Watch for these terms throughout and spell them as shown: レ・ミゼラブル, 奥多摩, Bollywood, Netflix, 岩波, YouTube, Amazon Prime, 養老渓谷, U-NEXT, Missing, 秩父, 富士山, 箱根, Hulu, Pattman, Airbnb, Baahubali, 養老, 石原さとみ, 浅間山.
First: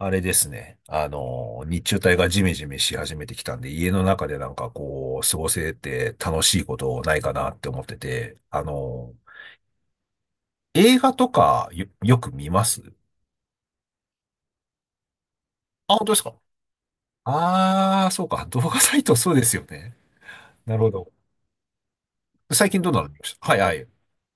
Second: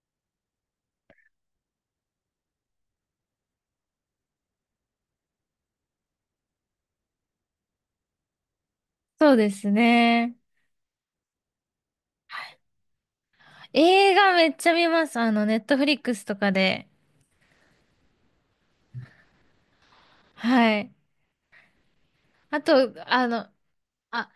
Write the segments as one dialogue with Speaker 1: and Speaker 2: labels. Speaker 1: あれですね。日中帯がジメジメし始めてきたんで、家の中でなんかこう、過ごせて楽しいことないかなって思ってて、
Speaker 2: そうですね。
Speaker 1: 映画とかよ、よく見ます。
Speaker 2: 映画めっちゃ見ます。ネットフ
Speaker 1: あ、
Speaker 2: リッ
Speaker 1: 本当
Speaker 2: ク
Speaker 1: です
Speaker 2: ス
Speaker 1: か？
Speaker 2: とかで。
Speaker 1: ああー、そうか。動画サイトそうですよね。な
Speaker 2: は
Speaker 1: るほ
Speaker 2: い。
Speaker 1: ど。
Speaker 2: あ
Speaker 1: 最近どうなの
Speaker 2: と、
Speaker 1: 見ましたはいはい。
Speaker 2: あ、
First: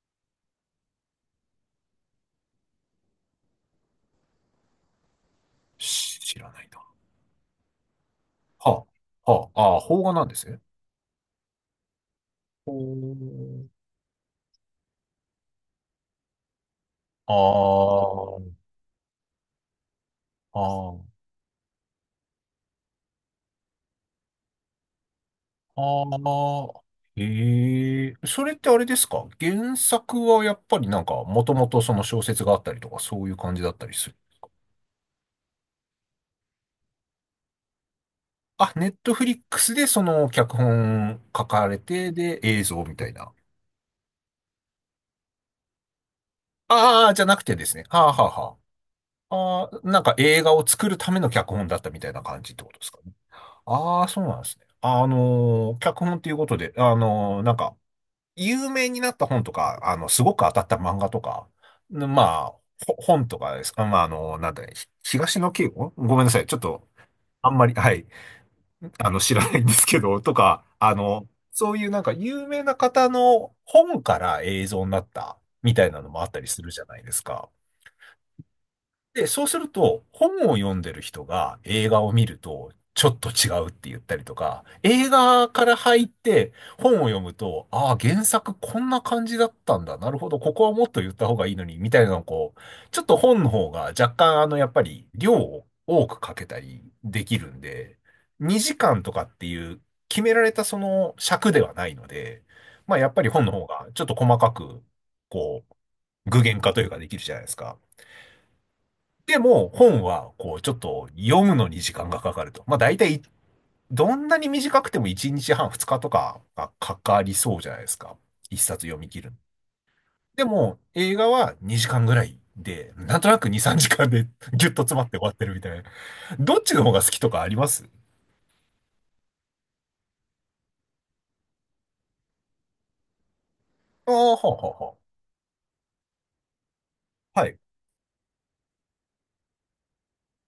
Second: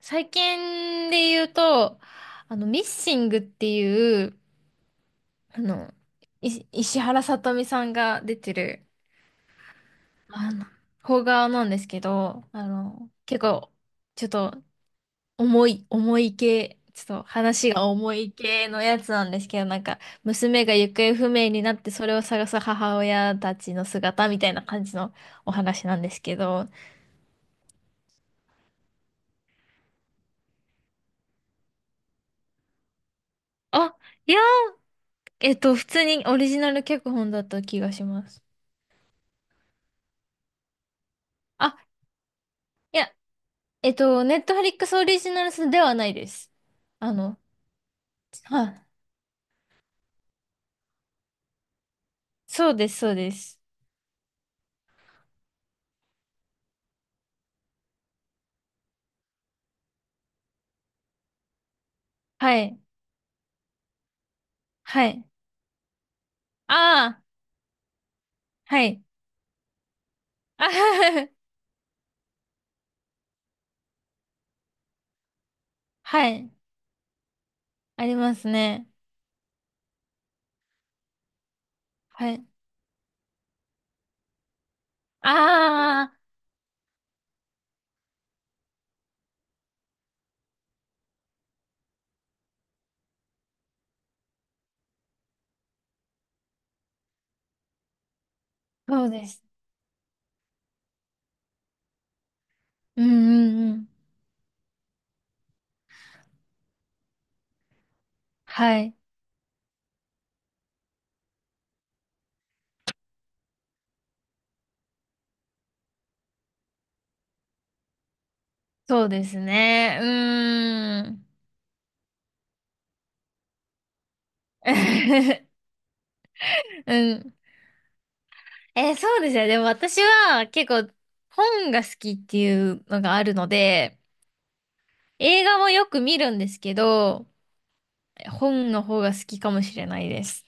Speaker 2: 最近で言うと、ミッシングっていう、あの、
Speaker 1: 知らないな。
Speaker 2: 石原さとみさんが出て
Speaker 1: は
Speaker 2: る、
Speaker 1: あ、はあ、ああ、邦画なんです
Speaker 2: あ
Speaker 1: ね。
Speaker 2: の、邦画なんですけど、結構、ちょっと重い系、ちょっと話が重い
Speaker 1: ほう。
Speaker 2: 系のやつなんですけど、
Speaker 1: ああ、
Speaker 2: 娘が
Speaker 1: あ
Speaker 2: 行方
Speaker 1: あ。
Speaker 2: 不明になってそれを探す母親たちの姿みたいな感じのお話なん
Speaker 1: あ
Speaker 2: ですけど、
Speaker 1: あ、ええ、それってあれですか？原作はやっぱりなんか、もともとその小説があったりとか、そういう感じだったり
Speaker 2: あ、
Speaker 1: する？
Speaker 2: いや、普通にオリジナル脚本だった気がします。
Speaker 1: あ、ネットフリックスでその脚本書か
Speaker 2: あ、
Speaker 1: れて、で、映像み
Speaker 2: い
Speaker 1: たい
Speaker 2: や、
Speaker 1: な。
Speaker 2: ネットフリックスオリジナルではないです。
Speaker 1: あ
Speaker 2: あ
Speaker 1: あ、じゃな
Speaker 2: の、
Speaker 1: くてですね。はあ、は
Speaker 2: は、
Speaker 1: あ、はあ。ああ、なんか映画を作るための脚本だったみたいな感じって
Speaker 2: そ
Speaker 1: こ
Speaker 2: う
Speaker 1: とで
Speaker 2: で
Speaker 1: す
Speaker 2: す、
Speaker 1: か
Speaker 2: そ
Speaker 1: ね。
Speaker 2: うです。
Speaker 1: ああ、そうなんですね。脚本っていうことで、なんか、有名になった本とか、すごく当たった漫画とか、んま
Speaker 2: は
Speaker 1: あ、
Speaker 2: い、
Speaker 1: 本とかですか、まあ、なんだね、
Speaker 2: はい。
Speaker 1: 東野圭吾、ごめんなさい。ちょっと、
Speaker 2: ああ、
Speaker 1: あんまり、はい、
Speaker 2: はい。
Speaker 1: 知らないんですけど、と
Speaker 2: あ
Speaker 1: か、
Speaker 2: ははは
Speaker 1: そういうなんか有名な方の本から映像になったみたいなのもあ
Speaker 2: は
Speaker 1: ったり
Speaker 2: い。
Speaker 1: するじゃないですか。
Speaker 2: ありますね。
Speaker 1: で、そうすると、本を読んでる人が映画を見
Speaker 2: は
Speaker 1: る
Speaker 2: い。
Speaker 1: と、ちょっと違うって言ったりとか、映画から入っ
Speaker 2: あ
Speaker 1: て本を読むと、ああ、原作こんな感じだったんだ、なるほど、ここはもっと言った方がいいのに、みたいなのをこう、ちょっと本の方が若干、やっぱり量を多くかけたりできるんで、2時間
Speaker 2: そう
Speaker 1: とか
Speaker 2: で
Speaker 1: って
Speaker 2: す。
Speaker 1: いう決められたその尺ではないので、まあ
Speaker 2: う
Speaker 1: や
Speaker 2: ん
Speaker 1: っぱり本の
Speaker 2: う
Speaker 1: 方
Speaker 2: んう
Speaker 1: が
Speaker 2: ん。
Speaker 1: ちょっと細かく、こう、具現化というかできるじゃないですか。
Speaker 2: はい。
Speaker 1: でも、本は、こう、ちょっと読むのに時間がかかると。まあ、大体い、どんなに短くても1日半、2日とかがかかりそうじゃないですか。一冊読
Speaker 2: そ
Speaker 1: み
Speaker 2: う
Speaker 1: 切
Speaker 2: で
Speaker 1: るの。
Speaker 2: すね。う
Speaker 1: でも、
Speaker 2: ー
Speaker 1: 映
Speaker 2: ん。
Speaker 1: 画は2時間ぐらいで、なんとなく2、3時間で ギュッと詰まって終わっ てるみたいな。どっちの方が好
Speaker 2: う
Speaker 1: きと
Speaker 2: ん。
Speaker 1: かあります？
Speaker 2: そうですね。でも私は結構本が好きっていうのがあるので、
Speaker 1: ああ、はあ、はあ、は
Speaker 2: 映画もよく見るんですけど、
Speaker 1: あ。はい。
Speaker 2: 本の方が好きかもしれないです。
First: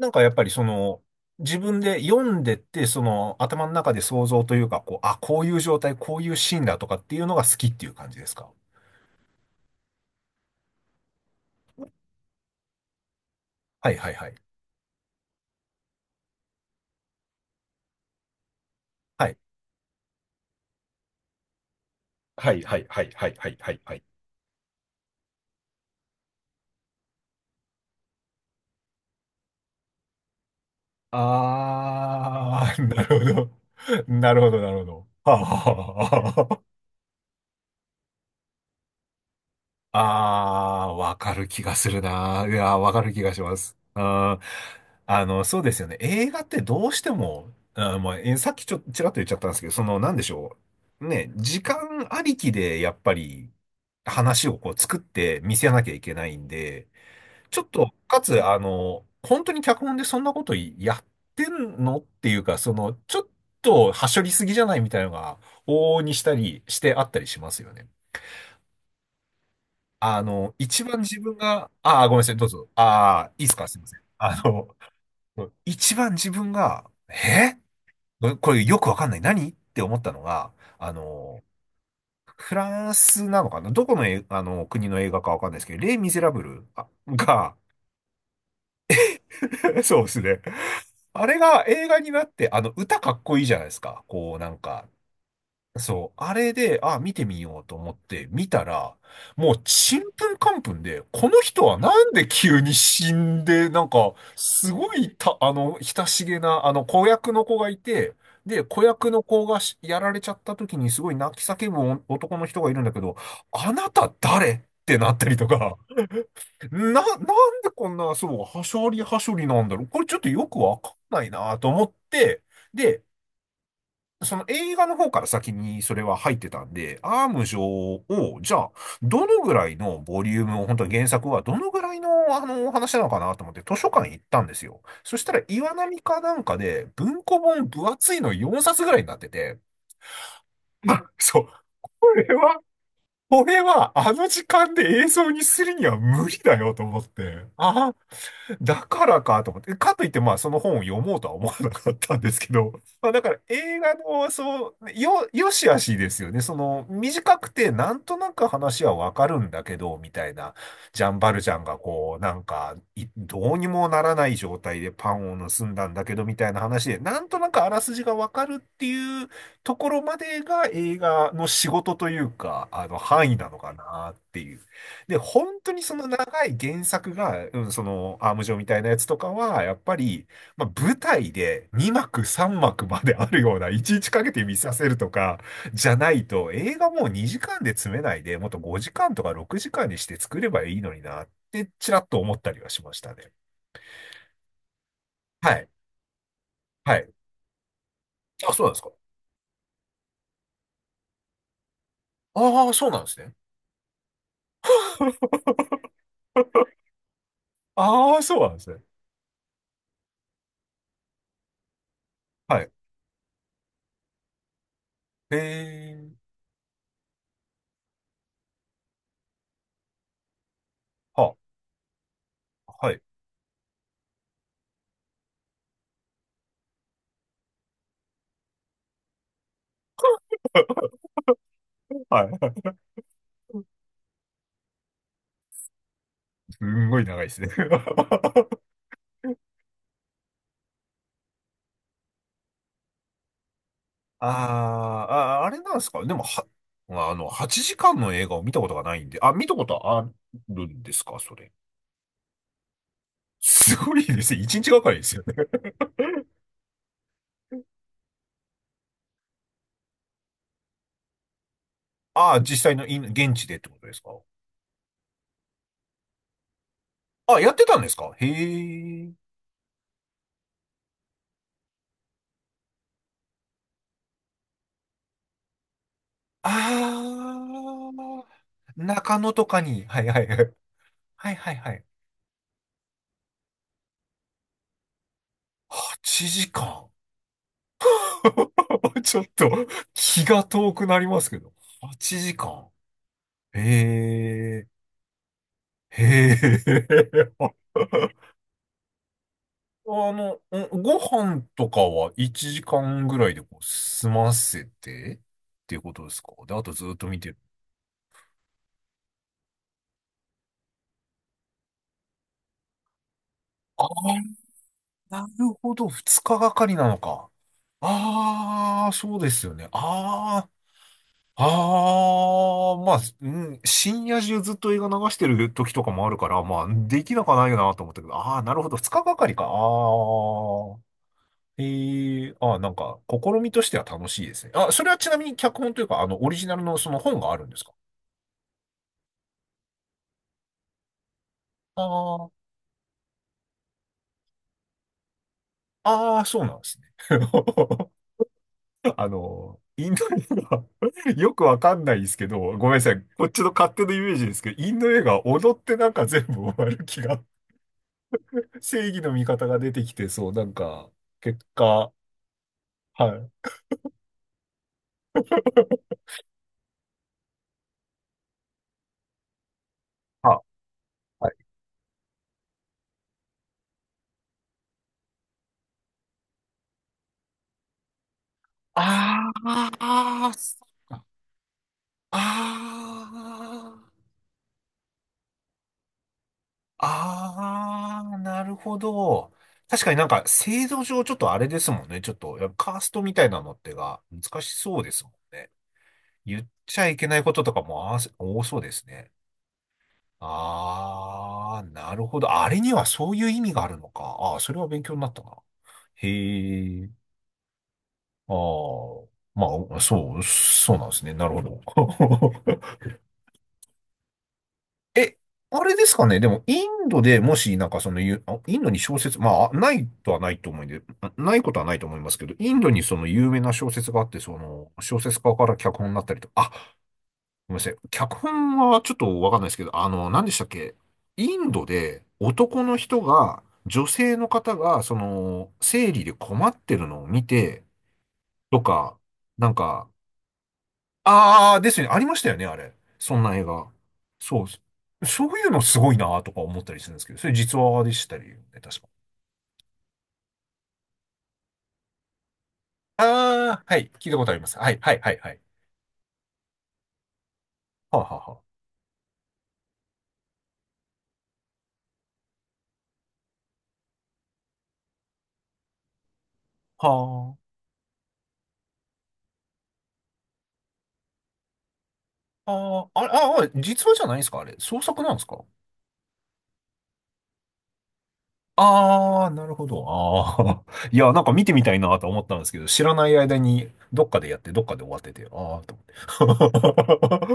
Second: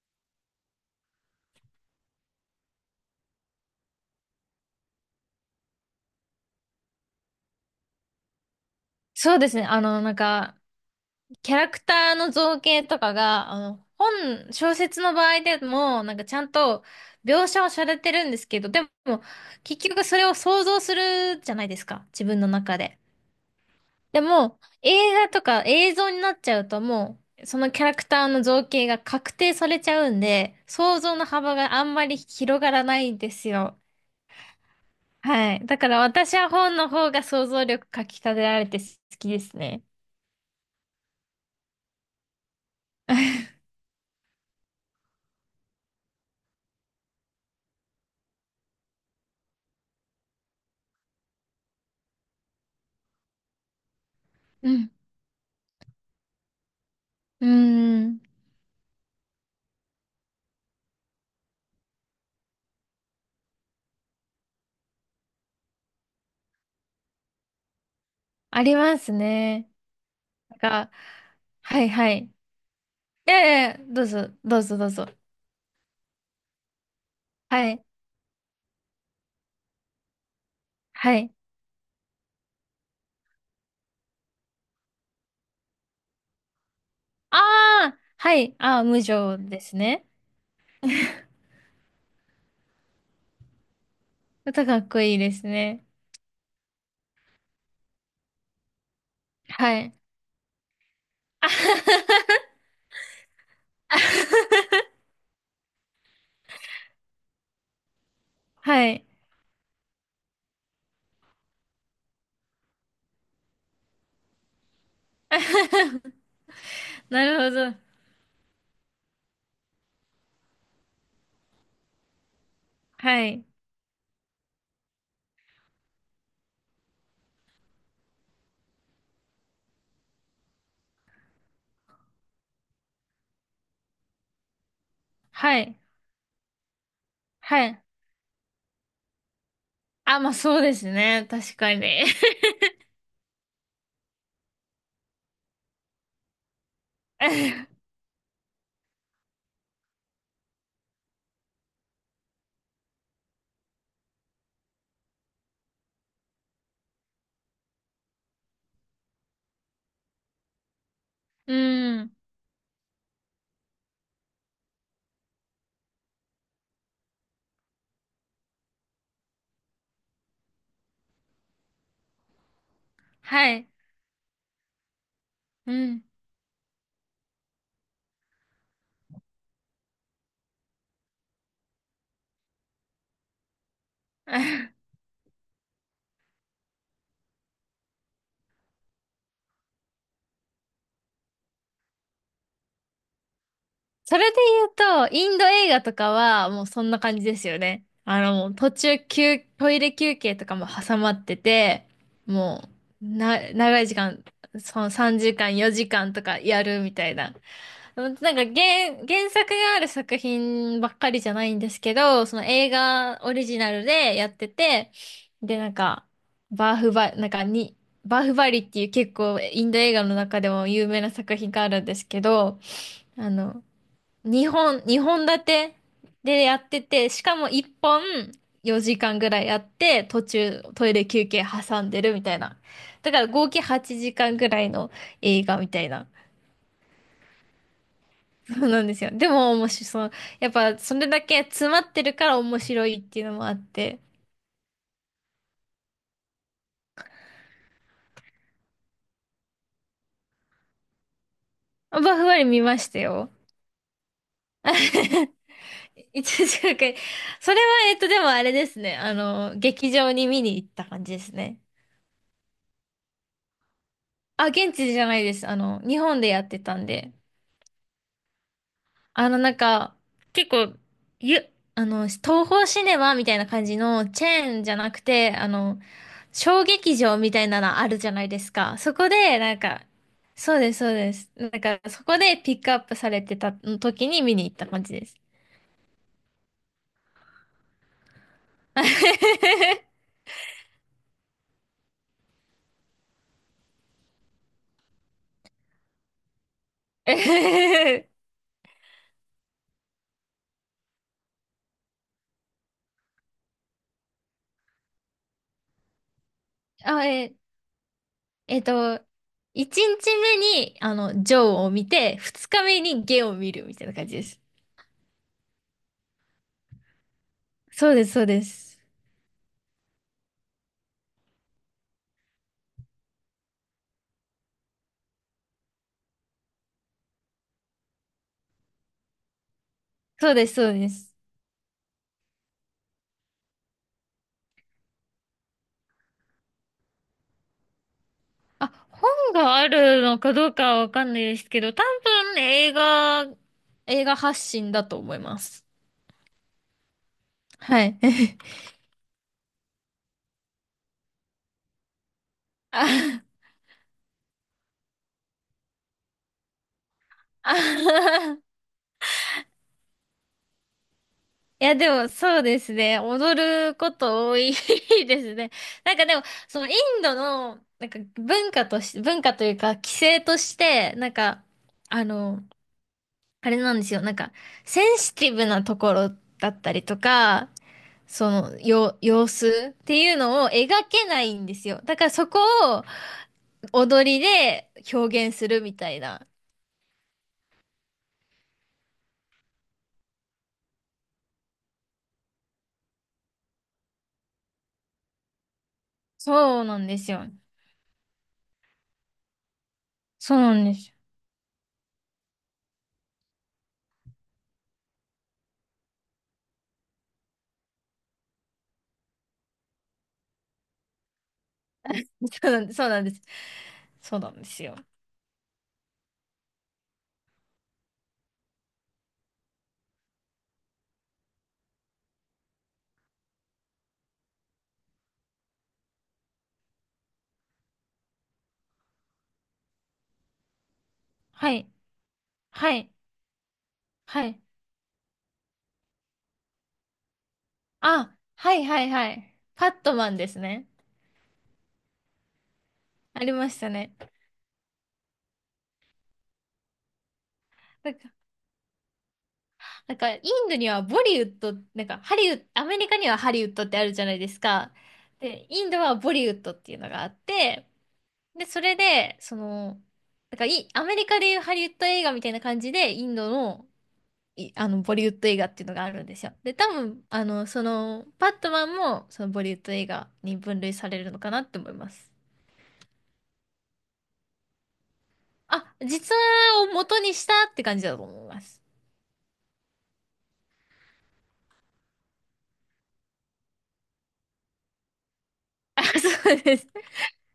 Speaker 1: なんかやっぱりその、自分で読んでって、その頭の中で想像というか、こう、あ、こういう状態、こういうシーンだとかっていうのが好きっていう感じですか？
Speaker 2: そうですね。キャラクターの造形とかが、
Speaker 1: はいはいはい。
Speaker 2: 小説の場合でも、なんかちゃんと描写をされてるんですけど、でも、
Speaker 1: はい
Speaker 2: 結局それを想像するじゃないですか、自分の
Speaker 1: はい
Speaker 2: 中
Speaker 1: はい
Speaker 2: で。
Speaker 1: はいはいはいはいはい。
Speaker 2: でも、映画とか映像になっちゃうともう、そのキャラクターの造形が確定されちゃうんで、想像の幅があんまり広が
Speaker 1: あ
Speaker 2: ら
Speaker 1: ー、
Speaker 2: な
Speaker 1: な
Speaker 2: いん
Speaker 1: るほ
Speaker 2: です
Speaker 1: ど。
Speaker 2: よ。
Speaker 1: なるほど、なるほど。はあ
Speaker 2: はい。だから
Speaker 1: は
Speaker 2: 私
Speaker 1: あ
Speaker 2: は
Speaker 1: は。
Speaker 2: 本の方が想像力かき立てられて好きですね。
Speaker 1: ああー、わかる気がするな。いやー、わかる気がします。あー、そうですよね。映画ってどうしても、あー、まあ、えさっきちょ、ちらっと言っちゃったんですけど、その、なんでしょう。ね、時間ありきで、やっぱり、話を
Speaker 2: う
Speaker 1: こう
Speaker 2: ん。
Speaker 1: 作って見せなきゃいけないんで、
Speaker 2: うー
Speaker 1: ちょっと、
Speaker 2: ん。
Speaker 1: かつ、本当に脚本でそんなことやってんのっていうか、その、ちょっと、はしょりすぎじゃないみたいなのが、往々にしたりしてあったりしますよね。
Speaker 2: ありますね。なん
Speaker 1: 一
Speaker 2: か、
Speaker 1: 番自分が、
Speaker 2: はい
Speaker 1: ああ、
Speaker 2: は
Speaker 1: ごめんなさ
Speaker 2: い。
Speaker 1: い、どうぞ。あ
Speaker 2: え
Speaker 1: あ、いいですか、
Speaker 2: え、
Speaker 1: すいません。
Speaker 2: どうぞ、どうぞどうぞ。
Speaker 1: 一番自分が、
Speaker 2: はい、
Speaker 1: これよくわかんない、何って思ったのが、あ
Speaker 2: はい。
Speaker 1: の、フランスなのかな、どこの、あの国の映画かわかんないですけど、レイ・ミゼラブルあ
Speaker 2: あ
Speaker 1: が、
Speaker 2: あ、はい。ああ、無情です
Speaker 1: そう
Speaker 2: ね。
Speaker 1: ですね。あれが映画になって、あの、歌かっこいいじゃないですか。こう、なん
Speaker 2: 歌か
Speaker 1: か、
Speaker 2: っこいいですね。
Speaker 1: そう、あれで、あ、見てみようと思って見たら、もう、
Speaker 2: は
Speaker 1: ち
Speaker 2: い。
Speaker 1: んぷんかんぷんで、この人はなんで 急に死んで、なん
Speaker 2: あは
Speaker 1: か、す
Speaker 2: は
Speaker 1: ご
Speaker 2: は
Speaker 1: い、親しげな、子役の子がいて、で、子
Speaker 2: い。
Speaker 1: 役の子がやられちゃった時にすごい泣き叫ぶ男の人がいるんだけど、あなた誰ってなった り
Speaker 2: あは
Speaker 1: とか、
Speaker 2: は
Speaker 1: なん
Speaker 2: なるほ
Speaker 1: で
Speaker 2: ど。
Speaker 1: こんな、そう、はしょりはしょりなんだろう、これちょっとよくわかんないなと思って、で、
Speaker 2: はい。
Speaker 1: その映画の方から先にそれは入ってたんで、アーム上を、じゃあ、どのぐらいのボリュームを、本当に原作はどのぐらいの、お話なのかなと思って図書館行ったんですよ。そしたら
Speaker 2: は
Speaker 1: 岩
Speaker 2: い。
Speaker 1: 波かなんかで文庫
Speaker 2: は
Speaker 1: 本
Speaker 2: い。
Speaker 1: 分厚いの4冊ぐらいになってて、
Speaker 2: あ、まあそうです
Speaker 1: あ、
Speaker 2: ね。
Speaker 1: そう、
Speaker 2: 確かに。
Speaker 1: これは、これは、あの時間で映像にするには無理だよと思って。あ だからかと思って、かといって、まあ、その本を読もうとは思わなかったんですけど、まあ、だから映画の、そう、よしあしですよね。その、短くて、なんとなく話はわかるんだけど、みたいな、ジャンバルジ
Speaker 2: う
Speaker 1: ャンがこ
Speaker 2: ん。
Speaker 1: う、なんか、どうにもならない状態でパンを盗んだんだけど、みたいな話で、なんとなくあらすじがわかるっていうところまでが映画の仕事というか、範囲な
Speaker 2: は
Speaker 1: の
Speaker 2: い。
Speaker 1: かなっていう。で、本当
Speaker 2: う
Speaker 1: にそ
Speaker 2: ん。
Speaker 1: の長い原作が、うん、その、アーム状みたいなやつとかは、やっぱり、まあ、舞台で2幕3幕まであるような、いちいちかけて見させるとか、じゃないと、映画もう2時間で詰めないで、もっと5時間とか6時間にして作ればいいのにな、ってちらっと思ったりはしましたね。
Speaker 2: それで言うと、インド
Speaker 1: はい。
Speaker 2: 映画とかはもうそん
Speaker 1: は
Speaker 2: な
Speaker 1: い。
Speaker 2: 感じですよね。も
Speaker 1: あ、
Speaker 2: う
Speaker 1: そうな
Speaker 2: 途
Speaker 1: んですか。
Speaker 2: 中休、トイレ休憩とかも挟まってて、
Speaker 1: あ
Speaker 2: も
Speaker 1: あ、そうなん
Speaker 2: う、
Speaker 1: ですね。
Speaker 2: 長い時間、その3時間、4時間とかやるみたいな。
Speaker 1: ああ、そうなんですね。
Speaker 2: 原作がある作品ばっかりじゃないんですけど、その
Speaker 1: はい。
Speaker 2: 映画オリジナルでやってて、
Speaker 1: へ
Speaker 2: で、
Speaker 1: えー。
Speaker 2: バーフバ、なんかに、バーフバリっていう結構インド映画の中でも有名な
Speaker 1: は、
Speaker 2: 作品があるんですけど、
Speaker 1: はい。
Speaker 2: あの、日本立てでやってて、しかも1本4時間ぐらいやって、途中トイ レ休憩挟んでるみ
Speaker 1: は
Speaker 2: たいな。
Speaker 1: い。
Speaker 2: だから合計8時間ぐらいの映画みたいな。
Speaker 1: すんごい長いですね。
Speaker 2: そうなんですよ。でも面白いそう。やっぱそれだけ詰まってるから面白いっていうのもあって。
Speaker 1: あーあ、あれなんですかでも、は、まあの、8時間の映画を見たことがないんで、あ、見たことあるんですかそれ。
Speaker 2: まあバフバリ見ましたよ。
Speaker 1: すごいですね。1日がかりですよね。
Speaker 2: 一時間くらい。それは、でもあれですね。劇場に見に行った感じですね。
Speaker 1: ああ、実際の現地でってことですか？
Speaker 2: あ、現地じゃないです。日本でやってたんで。
Speaker 1: あ、やってたんですか？へえ。
Speaker 2: あの、なんか、結構、ゆ、あの、東宝シネマみたいな感じのチェーンじゃなくて、小劇場みたいなのあ
Speaker 1: あ
Speaker 2: るじゃないです
Speaker 1: あ、
Speaker 2: か。そこ
Speaker 1: 中野
Speaker 2: で、
Speaker 1: とかに。はいはいはい。
Speaker 2: そうです、そうで
Speaker 1: は
Speaker 2: す。
Speaker 1: いはいはい。
Speaker 2: そこでピックアップされてた時に見に行った感じです。
Speaker 1: 8時間。ちょっと 気が遠くなりますけど。8時間。へえ、へ
Speaker 2: え
Speaker 1: え。
Speaker 2: へへ
Speaker 1: あの、ご飯とかは1時間ぐらいでこう済ませてっていうことですか？で、あとずっと
Speaker 2: あ、
Speaker 1: 見てる。
Speaker 2: えっと、1日目に、ジョーを見て、2日目にゲを見るみ
Speaker 1: あ
Speaker 2: たいな感じで
Speaker 1: あ、
Speaker 2: す。
Speaker 1: なるほど。2日がかりなのか。
Speaker 2: そうです、そうです。
Speaker 1: ああ、そうですよね。ああ、ああ、まあ、うん、深夜中ずっと映画流してる時とかもあるから、まあ、できなくはないよなと思ったけど、ああ、なるほど。2日がかりか。あ
Speaker 2: そうです、そう
Speaker 1: あ。
Speaker 2: です。
Speaker 1: ええ、あ、なんか、試みとしては楽しいですね。あ、それはちなみに脚本というか、オリジナルのその本があるんですか？
Speaker 2: あ、本があるのかどうかはわかんないですけど、
Speaker 1: あ
Speaker 2: 多
Speaker 1: あー、
Speaker 2: 分映画発信だと思います。
Speaker 1: ああ、そうなんですね。
Speaker 2: はい。
Speaker 1: インド映画 よくわかんないですけど、ごめんな
Speaker 2: あ、
Speaker 1: さい。こっちの勝手なイメージですけど、インド映画、踊ってなんか全部終わる気が、
Speaker 2: あ、
Speaker 1: 正義の味方が出てきて、そう、なんか、結
Speaker 2: いや、で
Speaker 1: 果、
Speaker 2: もそうですね。
Speaker 1: は
Speaker 2: 踊
Speaker 1: い。
Speaker 2: ること多い ですね。なんかでも、そのインドの、文化というか、規制と
Speaker 1: あ、
Speaker 2: して、
Speaker 1: はい。
Speaker 2: あの、あれなんですよ。センシティブなところだったりとか、その、様
Speaker 1: あ
Speaker 2: 子
Speaker 1: あ、
Speaker 2: っていう
Speaker 1: ああ、
Speaker 2: のを
Speaker 1: そっ
Speaker 2: 描
Speaker 1: か。
Speaker 2: けないんですよ。だからそこを
Speaker 1: ああ。
Speaker 2: 踊りで表現するみたいな。
Speaker 1: あー、なるほど。確かになんか制度上ちょっとあれですもんね。ちょっと、やっぱカーストみたいなのってが難しそうですもんね。言っ
Speaker 2: そう
Speaker 1: ち
Speaker 2: なん
Speaker 1: ゃい
Speaker 2: で
Speaker 1: け
Speaker 2: す
Speaker 1: ない
Speaker 2: よ。
Speaker 1: こととかも多そうですね。
Speaker 2: そうなんです。
Speaker 1: あー、なるほど。あれにはそういう意味があるのか。あー、それは勉強になったな。へー。あー。まあ、そうなんですね。なるほど。
Speaker 2: そうなんで す。そうなんです。そうなんですよ。
Speaker 1: え、あれですかね。でも、インドでもし、なんかそのゆ、あインドに小説、まあ、ないと思うんで、ないことはないと思いますけど、インドにその有名な小説があって、その、小説家から脚本になったりとごめんなさい。脚本はちょっとわかんないですけど、あの、何でしたっけ。イン
Speaker 2: は
Speaker 1: ド
Speaker 2: い。
Speaker 1: で男
Speaker 2: は
Speaker 1: の
Speaker 2: い。
Speaker 1: 人が、女性
Speaker 2: は
Speaker 1: の
Speaker 2: い。
Speaker 1: 方が、その、生理で困ってるのを見て、
Speaker 2: あ、は
Speaker 1: と
Speaker 2: いはい
Speaker 1: か、
Speaker 2: はい。
Speaker 1: なん
Speaker 2: パッ
Speaker 1: か、
Speaker 2: トマンですね。
Speaker 1: ああ、ですよね。ありましたよね、あれ。そ
Speaker 2: あ
Speaker 1: ん
Speaker 2: り
Speaker 1: な映
Speaker 2: ました
Speaker 1: 画。
Speaker 2: ね。
Speaker 1: そうです。そういうのすごいなとか思ったりするんですけど、それ実話でしたりね、確か。
Speaker 2: インドにはボリウッド、ハリウッド、アメリカにはハリウッ
Speaker 1: ああ、
Speaker 2: ドっ
Speaker 1: は
Speaker 2: てあ
Speaker 1: い。
Speaker 2: るじゃ
Speaker 1: 聞い
Speaker 2: な
Speaker 1: た
Speaker 2: い
Speaker 1: こ
Speaker 2: で
Speaker 1: とあり
Speaker 2: す
Speaker 1: ます。は
Speaker 2: か。
Speaker 1: い、はい、はい、はい。
Speaker 2: で、インドはボリウッドっていうのがあって、
Speaker 1: はあ、は
Speaker 2: で、それで、その、なんかい、アメリカでいうハリウッド映画みたいな感じで、インドの、いあの、ボリウッド映画っていうのがあるんですよ。で、多
Speaker 1: あ、
Speaker 2: 分、
Speaker 1: はあ。
Speaker 2: バットマンも、そのボリウッド映画に分類されるのかなって思います。
Speaker 1: はあ、ああれ、ああ、実話じゃないんですかあれ。創作なんですか。
Speaker 2: あ、実話を元にしたって感じだと思います。
Speaker 1: なるほど。ああ。いや、なんか見てみたいなと思ったんですけど、知らない間にどっかでやって、どっかで終わってて、ああ、と
Speaker 2: あ、そう
Speaker 1: 思
Speaker 2: です。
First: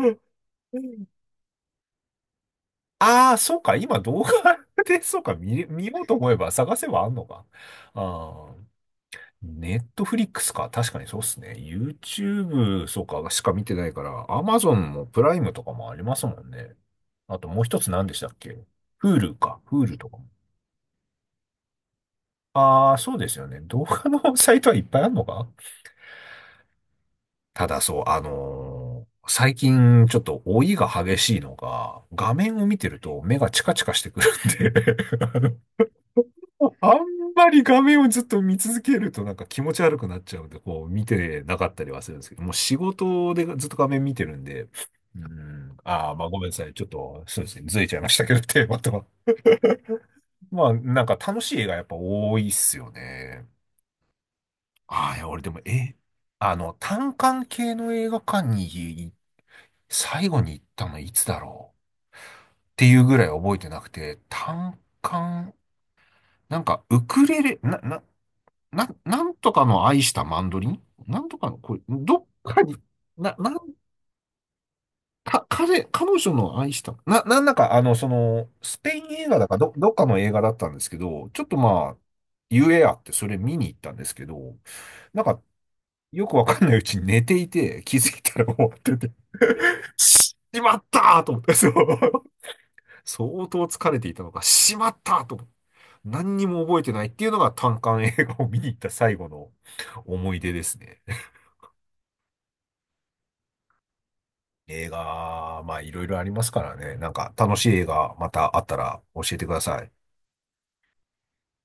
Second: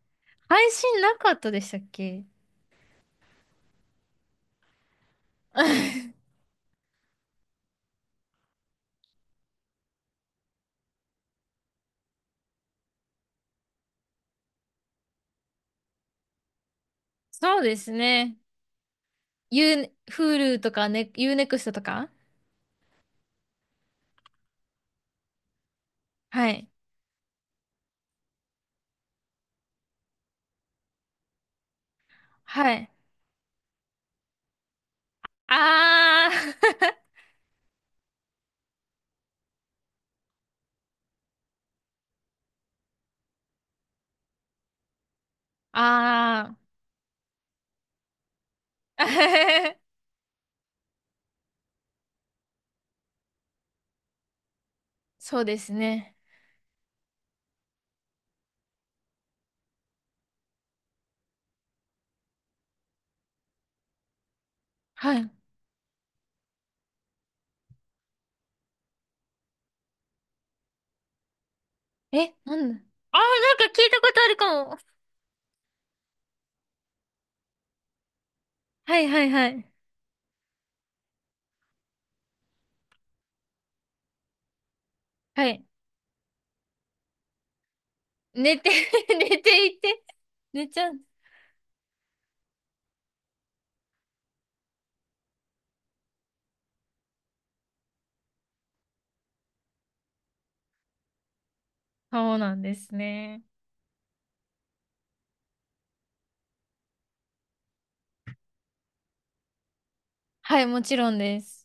Speaker 1: って。
Speaker 2: 配信な かったでしたっけ？
Speaker 1: ああ、そうか、今動画で、そうか、見ようと 思えば探せばあんのか。ああ、ネットフリックスか。確かにそうっすね。YouTube、そうか、しか見てないから、Amazon もプライムとかもありますもんね。あと
Speaker 2: そ
Speaker 1: も
Speaker 2: う
Speaker 1: う
Speaker 2: で
Speaker 1: 一つ
Speaker 2: す
Speaker 1: 何でしたっ
Speaker 2: ね。
Speaker 1: け ?Hulu か。Hulu とかも。
Speaker 2: Hulu とか、ね、U-NEXT とか、
Speaker 1: ああ、そうですよね。動画のサイトはいっぱいあるのか。
Speaker 2: はい。
Speaker 1: ただそう、あのー、最近ちょっと老いが激しいのが、画面を
Speaker 2: は
Speaker 1: 見て
Speaker 2: い。
Speaker 1: ると目がチカチカしてくるんで、
Speaker 2: あ
Speaker 1: あん
Speaker 2: ー
Speaker 1: まり画面をずっと見続けるとなんか気持ち悪くなっちゃうんで、こう見てなかったりはするんですけど、もう仕事でずっと画面見てるんで、う ん、ああ、まあごめんな
Speaker 2: あ
Speaker 1: さい。ちょっと、そうですね。ずれちゃいましたけど、テーマとは。
Speaker 2: ー
Speaker 1: まあ、なんか楽しい映画やっぱ多いっすよね。ああ、いや、
Speaker 2: そ
Speaker 1: 俺
Speaker 2: う
Speaker 1: で
Speaker 2: で
Speaker 1: も、
Speaker 2: すね。
Speaker 1: あの、単館系の映画館に最後に行ったのいつだろうっていうぐらい覚えてなくて、単
Speaker 2: はい。
Speaker 1: 館、なんかウクレレ、な、な、な、なんとかの愛したマンドリン、なんとかの、これ、どっ
Speaker 2: え、な
Speaker 1: か
Speaker 2: ん
Speaker 1: に、
Speaker 2: だあー、
Speaker 1: な、なん、
Speaker 2: なんか聞いたことあるかも。
Speaker 1: 彼女の愛した、なんだか、あの、その、スペ
Speaker 2: は
Speaker 1: イ
Speaker 2: い
Speaker 1: ン
Speaker 2: は
Speaker 1: 映
Speaker 2: い
Speaker 1: 画だ
Speaker 2: は
Speaker 1: か、
Speaker 2: い。
Speaker 1: どっかの映画だったんですけど、ちょっとまあ、ゆえあって、それ見に行ったんですけど、なんか、
Speaker 2: はい。
Speaker 1: よくわかんないうちに寝ていて、気づいたら
Speaker 2: 寝
Speaker 1: 終
Speaker 2: て
Speaker 1: わって て、
Speaker 2: 寝てい て。
Speaker 1: し
Speaker 2: 寝
Speaker 1: ま
Speaker 2: ち
Speaker 1: っ
Speaker 2: ゃ
Speaker 1: た
Speaker 2: う。
Speaker 1: ーと思って、そう。相当疲れていたのか、しまったーと思って、何にも覚えてないっていうのが、単館映画を見に行った最後の思い出ですね。
Speaker 2: そうなんですね。
Speaker 1: 映画、まあいろいろありますからね。なんか楽しい映画またあったら教えてください。
Speaker 2: はい、もちろんです。